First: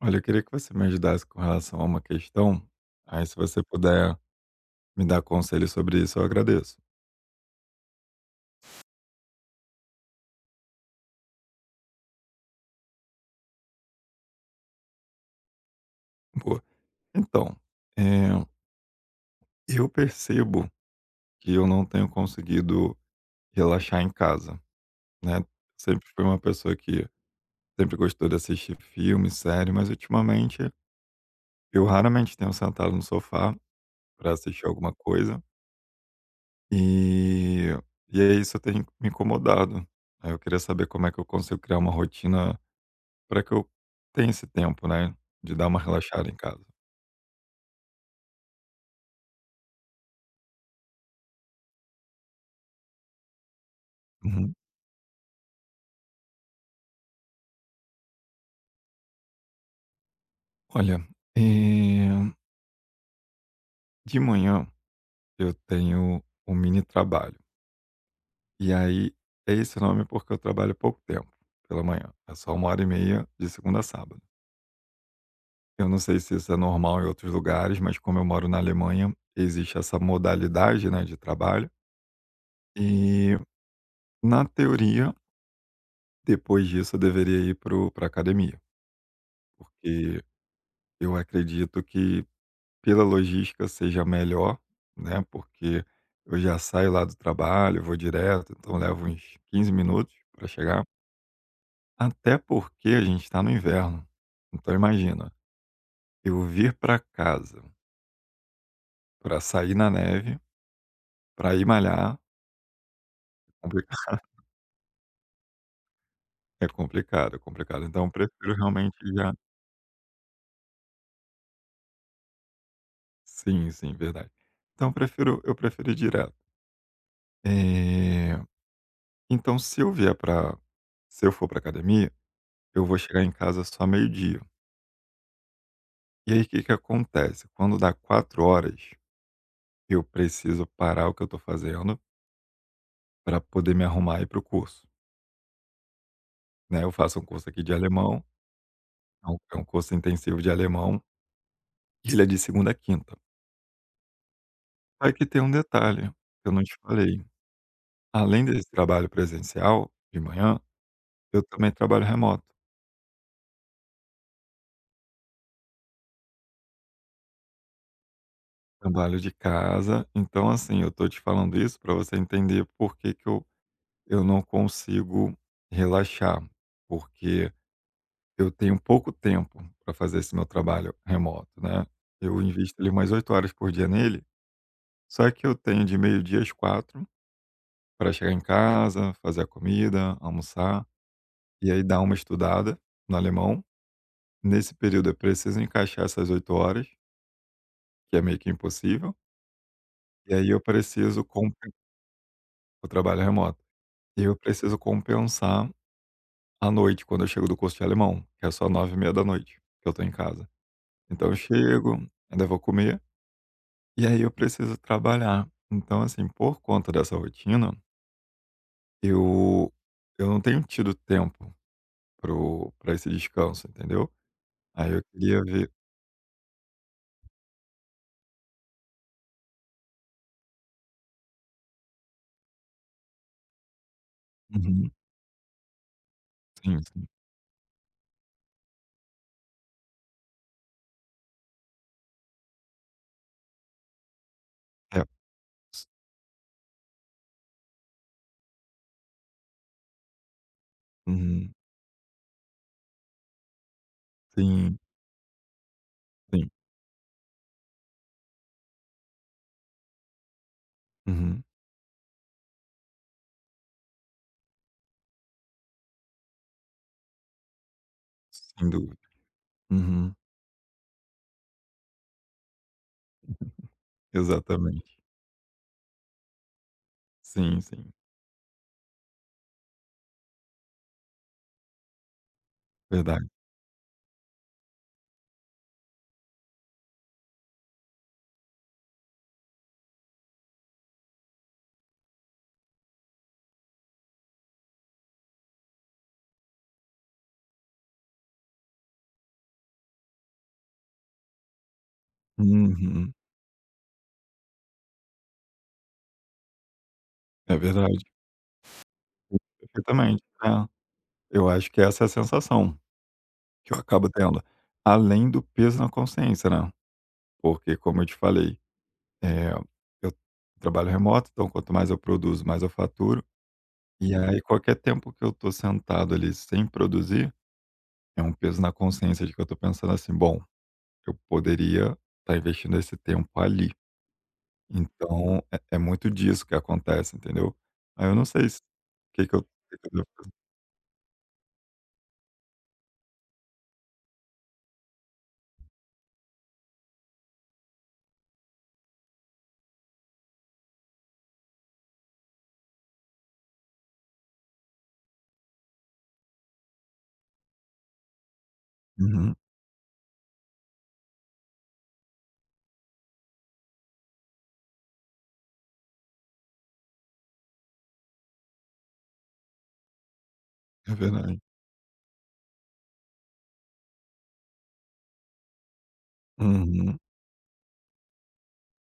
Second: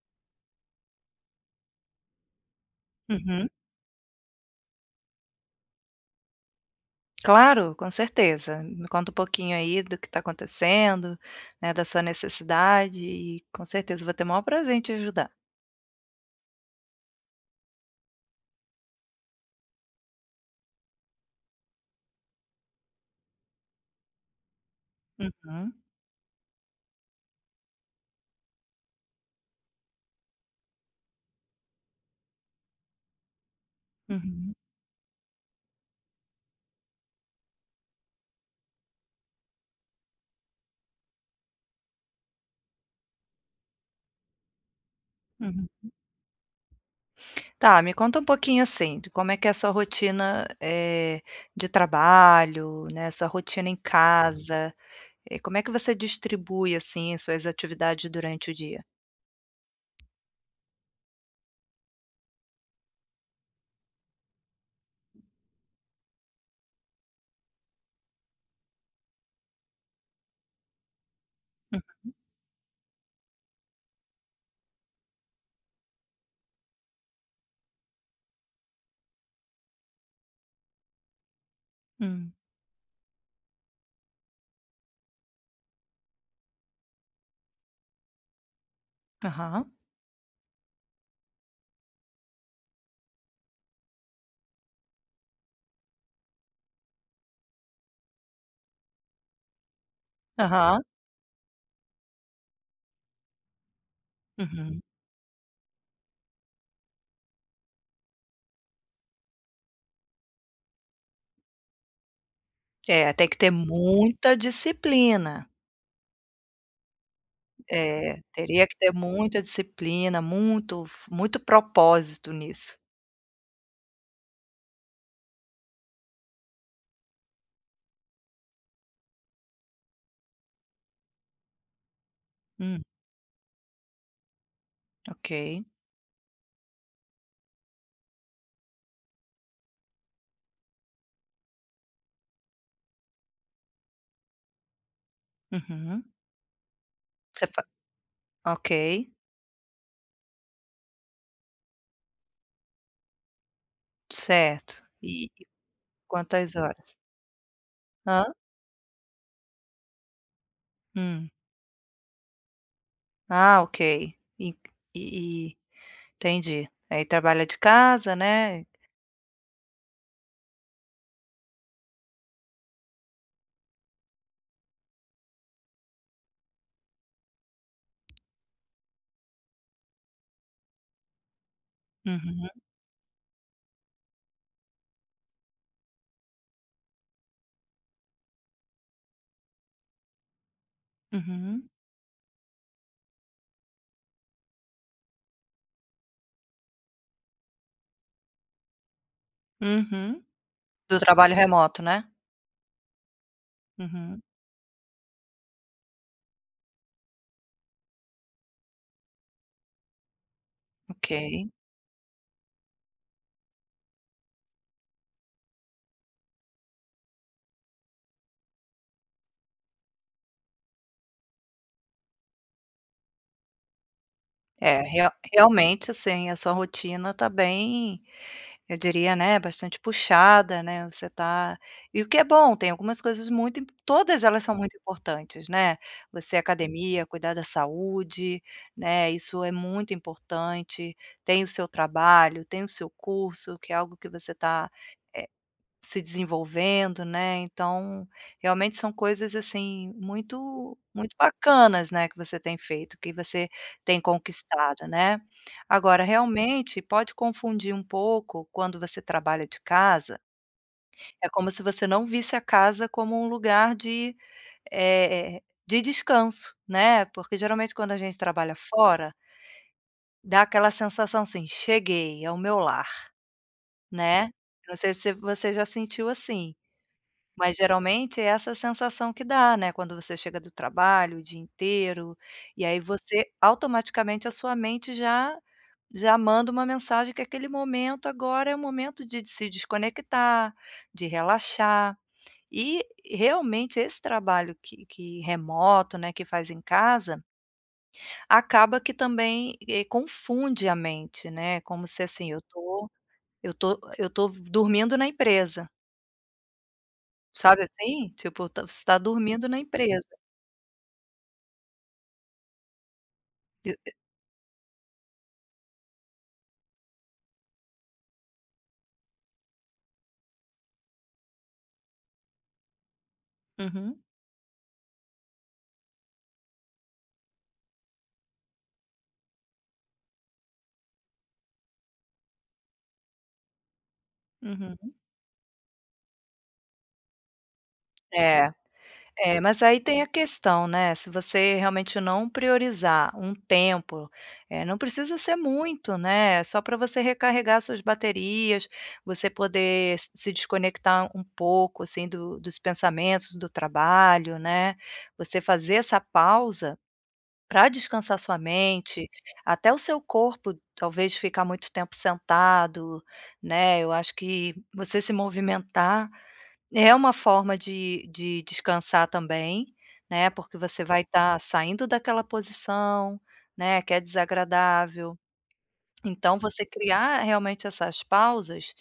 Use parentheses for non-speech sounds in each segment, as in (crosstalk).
Olha, eu queria que você me ajudasse com relação a uma questão. Aí, se Uhum. você puder me dar conselhos sobre isso, eu agradeço. Claro, com certeza, me conta um pouquinho, aí, do que tá acontecendo, né, da sua necessidade e com certeza, vou ter o maior prazer em te ajudar. Boa. Então, eh eu percebo que eu não tenho conseguido relaxar em casa, né. Aham. Sempre fui uma pessoa que sempre gostou de assistir filme, série, mas, ultimamente eu raramente tenho sentado no sofá pra Uhum. assistir alguma coisa eh, e, aí, isso tem me incomodado. Aí, eu queria saber como é que eu consigo criar uma rotina pra que eu tenha esse tempo, né, de dar uma Uhum. relaxada em casa? Tá, me conta um pouquinho, assim, de como é que é a sua rotina, eh, de trabalho, né, sua rotina em Uhum. casa, eh, como é que você distribui, assim, suas atividades durante o dia? Olha, eh de manhã eu tenho um mini trabalho. E aí, é esse nome, porque eu trabalho pouco tempo pela Uhum. manhã, é só 1 hora e meia de segunda a sábado. Eu não sei se isso é normal em outros lugares, mas como eu moro na Alemanha, existe essa modalidade, né, de trabalho. Hum. E, na teoria depois disso eu deveria ir para o pra academia, Aham. porque eu acredito que pela logística seja melhor, né, porque eu já saio lá do trabalho, vou direto, então levo uns 15 minutos pra Aham. chegar. Até porque a gente tá no inverno, então Uhum. imagina eu vir pra casa pra sair na neve pra ir malhar. É, tem que ter Complica muita disciplina. É complicado, é complicado, então É, prefiro teria que ter realmente já muita disciplina, muito f muito propósito nisso. Sim, sim, verdade. Então prefiro eu prefero ir dire Eh, então se eu vier pra se eu for pra academia, Hum. eu vou chegar em casa só meio-dia. Ok. E aí o que que acontece? Quando dá 16:00, eu preciso parar o que eu tô fazendo pra poder me arrumar e ir para o curso. Uhum. Né, eu faço um Você curso aqui fa de alemão, ok. é um é um curso intensivo de alemão e ele é de segunda a quinta. Certo. Só que E tem um detalhe que eu quantas não te horas? falei. Hã. Além desse trabalho presencial de manhã, Hum. eu também trabalho remoto. Ah, ok. E que e e entendi. Aí trabalha de casa, né. Trabalho de casa. Então assim, eu tô te falando isso pra você entender porque que eu eu não consigo relaxar, porque eu tenho pouco tempo pra fazer esse meu trabalho remoto, né, eu Uhum. invisto ali umas 8 horas por dia nele, só que eu tenho de meio-dia às 16:00 pra chegar em casa, fazer a comida, almoçar Uhum. e aí dar uma estudada no alemão. Nesse período eu preciso encaixar essas 8 horas Que é meio que impossível. Uhum. E aí eu Do preciso trabalho compen remoto, né? O trabalho remoto. Uhum. Eu preciso compensar à noite, quando eu chego do curso de alemão, que é só 21:30 que eu tô em casa. Então eu Ok. chego, ainda vou comer, e aí eu preciso trabalhar. Então, assim, por conta dessa rotina eu eu não tenho tido tempo para o pra esse descanso, entendeu? É, Aí eu real queria ver realmente, assim, a sua rotina tá bem, eu diria, né, bastante puxada, né. Você tá e o que é bom, tem algumas coisas muito im todas elas são muito Uhum. importantes, né. Você, Sim, academia, sim. cuidar da saúde, né. Isso é muito importante. Tem o seu trabalho, tem o seu curso, que é algo que você tá, É. eh, se desenvolvendo, né. Então, realmente são coisas, assim, muito, muito Uhum. bacanas, né, que você tem feito, que você tem Sim. conquistado, né. Agora, Sim. realmente pode confundir um pouco quando você trabalha de casa é Uhum. como se você não visse a casa como um lugar de eh eh, de descanso, né. Porque geralmente quando a gente trabalha Sem dúvida. fora Uhum. dá aquela sensação, assim: "Cheguei, é o meu lar.", (laughs) né. Não Exatamente. sei se você já sentiu assim, mas, Sim, sim. geralmente, é essa a sensação que dá, né, quando você chega do trabalho o dia inteiro, e aí você Verdade. automaticamente a sua mente já já manda uma mensagem que aquele momento agora é o momento de se desconectar, de relaxar. E realmente esse trabalho que que remoto, né, que faz em casa acaba que também, eh, confunde a mente, né. Como se, assim: "Eu tô Uhum. eu tô eu tô dormindo na empresa". É Sabe, verdade. assim, tipo, t você tá dormindo na empresa. Perfeitamente, é. Eu acho que essa é a sensação que Eh eu eh acabo tendo, além do peso na consciência, né, porque como eu te falei, eh, eu trabalho remoto, então quanto mais eu produzo, mais eu faturo Uhum. e aí qualquer tempo que eu tô sentado ali, sem produzir, é um peso na consciência de que eu tô pensando assim: "Bom, eu poderia tá investindo esse tempo ali", Uhum. então é é muito disso que acontece, entendeu. Aí, eu não sei É. se o que que É, eu mas aí que que eu tem a devo fazer. questão, né, se você realmente não priorizar um tempo, eh, não precisa ser muito, né, só pra você recarregar suas baterias, você poder s se desconectar um pouco, assim, do dos pensamentos, do trabalho, né, você fazer essa pausa pra descansar sua mente, Uhum. até o seu corpo, talvez ficar muito tempo sentado, né, eu acho que você se movimentar é uma forma de de descansar também, né, porque você É vai tá verdade. saindo daquela posição, né, que é desagradável, então você Uhum. criar, realmente, essas pausas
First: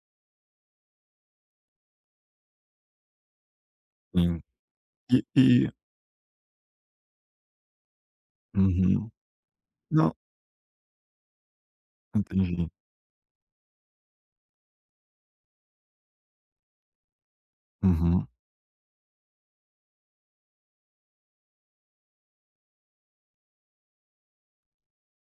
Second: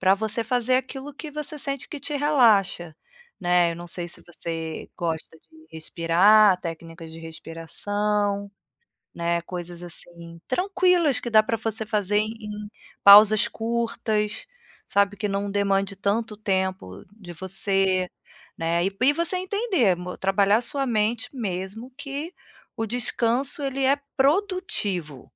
pra você fazer aquilo que você sente que te relaxa, né, eu não sei se Sim. você E gosta de e respirar, técnicas de respiração, Uhum. né, coisas Não assim tranquilas que dá pra você fazer em Entendi. pausas curtas, sabe, que não demande tanto tempo de você, Uhum. né, e e você entender, mo trabalhar sua mente mesmo que o descanso, ele é produtivo.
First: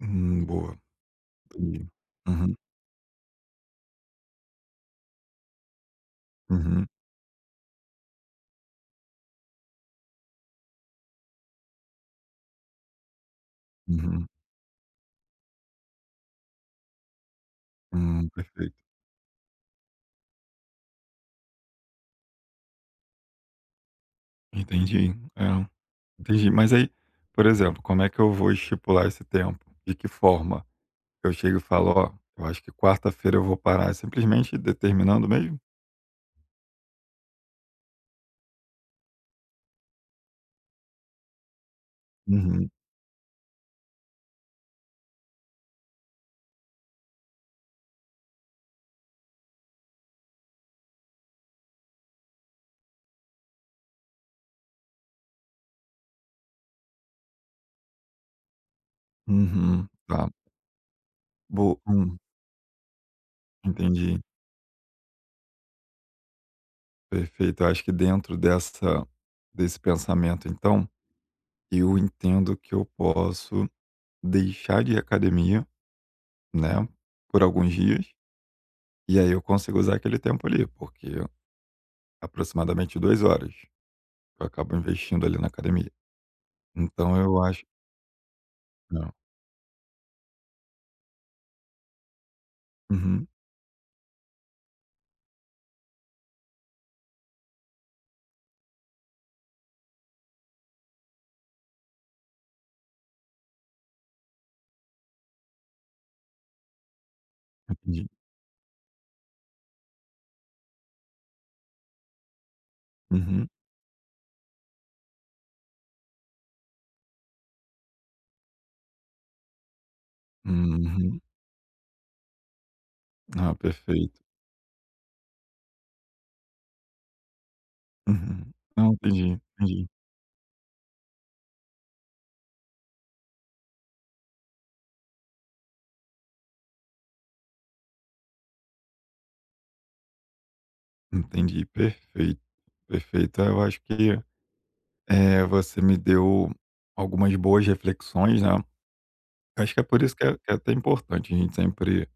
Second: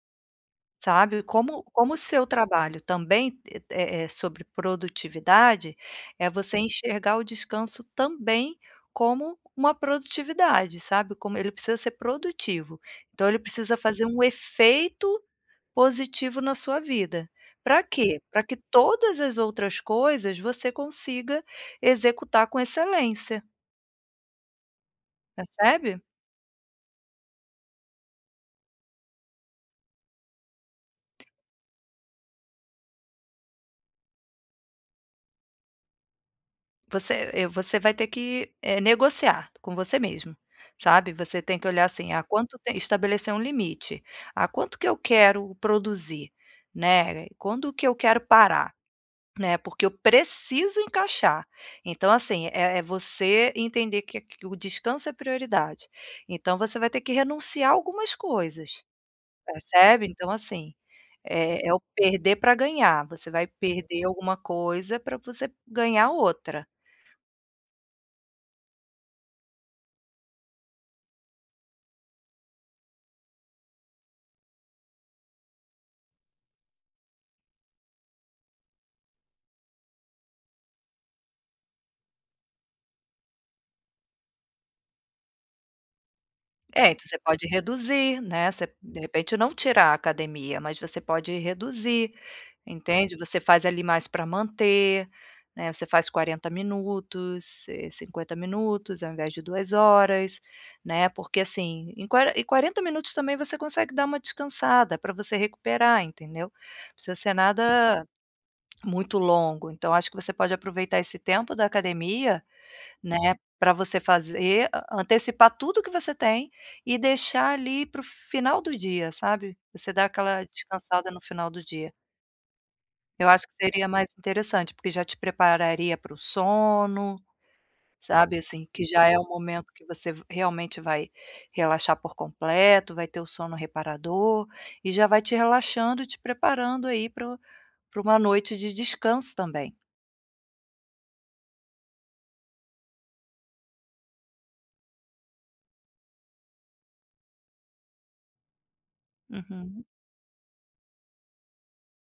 Uhum, boa, Sabe, como entendi, como o seu uhum. trabalho também, é é sobre produtividade, é você Uhum. enxergar o descanso também como uma produtividade, sabe. Como ele precisa ser produtivo, então ele precisa fazer um Uhum. efeito positivo na sua vida. Pra quê? Hum, Pra que perfeito. todas as outras coisas você consiga executar com excelência. Entendi, é, Percebe? entendi. Mas, aí, por exemplo, como é que eu vou estipular esse tempo? De que forma? Eu chego e falo: "Ó, eu acho que quarta-feira eu vou parar", simplesmente, determinando mesmo? Você, eh, você vai ter que, eh, negociar com você mesmo, sabe. Você tem que olhar, assim: ah, quanto Uhum. te estabelecer um limite: "Ah, quanto que eu quero produzir, né? Quando que eu quero parar, né? Porque eu preciso encaixar". Então, assim, é é você entender que a o descanso é prioridade. Então, você vai ter que renunciar algumas coisas, Uhum, percebe? tá. Então, assim, é é o Bo hum. perder pra ganhar: você vai perder Entendi. alguma coisa pra você ganhar outra. Perfeito. Acho que dentro dessa desse pensamento, então eu entendo que eu posso deixar de ir à academia, né, por alguns dias, e, aí, eu consigo usar aquele tempo, ali, porque aproximadamente 2 horas eu acabo investindo, ali, na academia. É, então Então, você eu pode acho reduzir, né. Você de É. repente, não tirar a academia, mas você pode reduzir, entende. Uhum. Você faz, ali, mais pra manter, né, você faz 40 minutos, eh, 50 minutos ao invés de 2 horas, né. Porque, assim, em qua em 40 minutos, também, você consegue dar uma descansada pra você recuperar, entendeu. Precisa ser nada Entendi. muito longo. Então, acho que você pode aproveitar esse tempo da academia, né, Uhum. pra você fazer antecipar tudo que você tem e deixar, ali, para o final do dia, sabe, você dá aquela descansada Uhum. no final do dia. Eu acho que Ah, seria mais perfeito. interessante, porque já te prepararia para o sono, sabe. Uhum, Assim, que não, já é o entendi, momento que entendi. você, realmente, vai relaxar por completo, vai ter o sono reparador e já vai te relaxando e te preparando, aí, para o para uma noite de descanso também. Entendi, perfeito, perfeito. Então eu acho que, eh, você me deu algumas boas reflexões, né, acho que é Uhum. por isso que é que é até importante a gente sempre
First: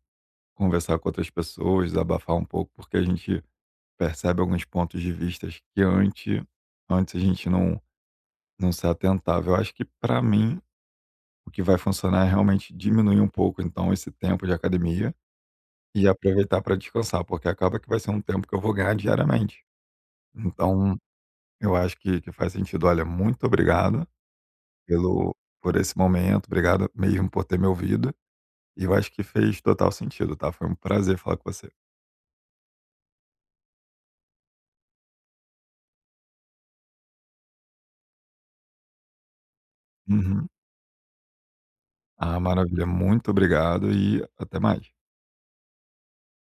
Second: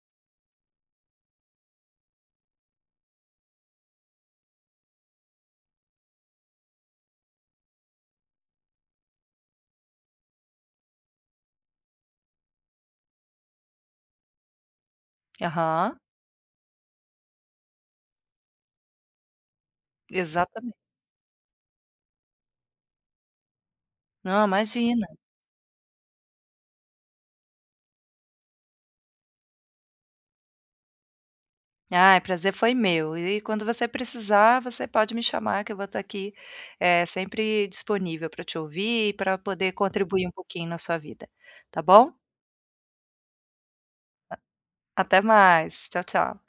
conversar com outras pessoas, desabafar um pouco, porque a gente percebe alguns pontos de vistas que ante antes a gente não não se atentava. Eu acho que, pra mim, o que vai funcionar é, realmente, diminuir um pouco, então, esse tempo de academia Aham. e aproveitar pra descansar, porque acaba que vai ser um tempo que eu vou ganhar diariamente. Exatame Então, eu acho que que faz sentido. Olha, muito obrigado Não, imagina. pelo por esse momento, obrigado mesmo por ter me ouvido, e eu acho que fez total sentido, tá. Foi um prazer falar com você. Ai, o prazer foi meu e quando você precisar, você pode me chamar que eu vou tá aqui, eh, sempre disponível pra te ouvir e pra poder contribuir um Uhum. pouquinho na sua vida, tá bom? Ah, maravilha, muito obrigado e A até mais. até mais, tchau, tchau.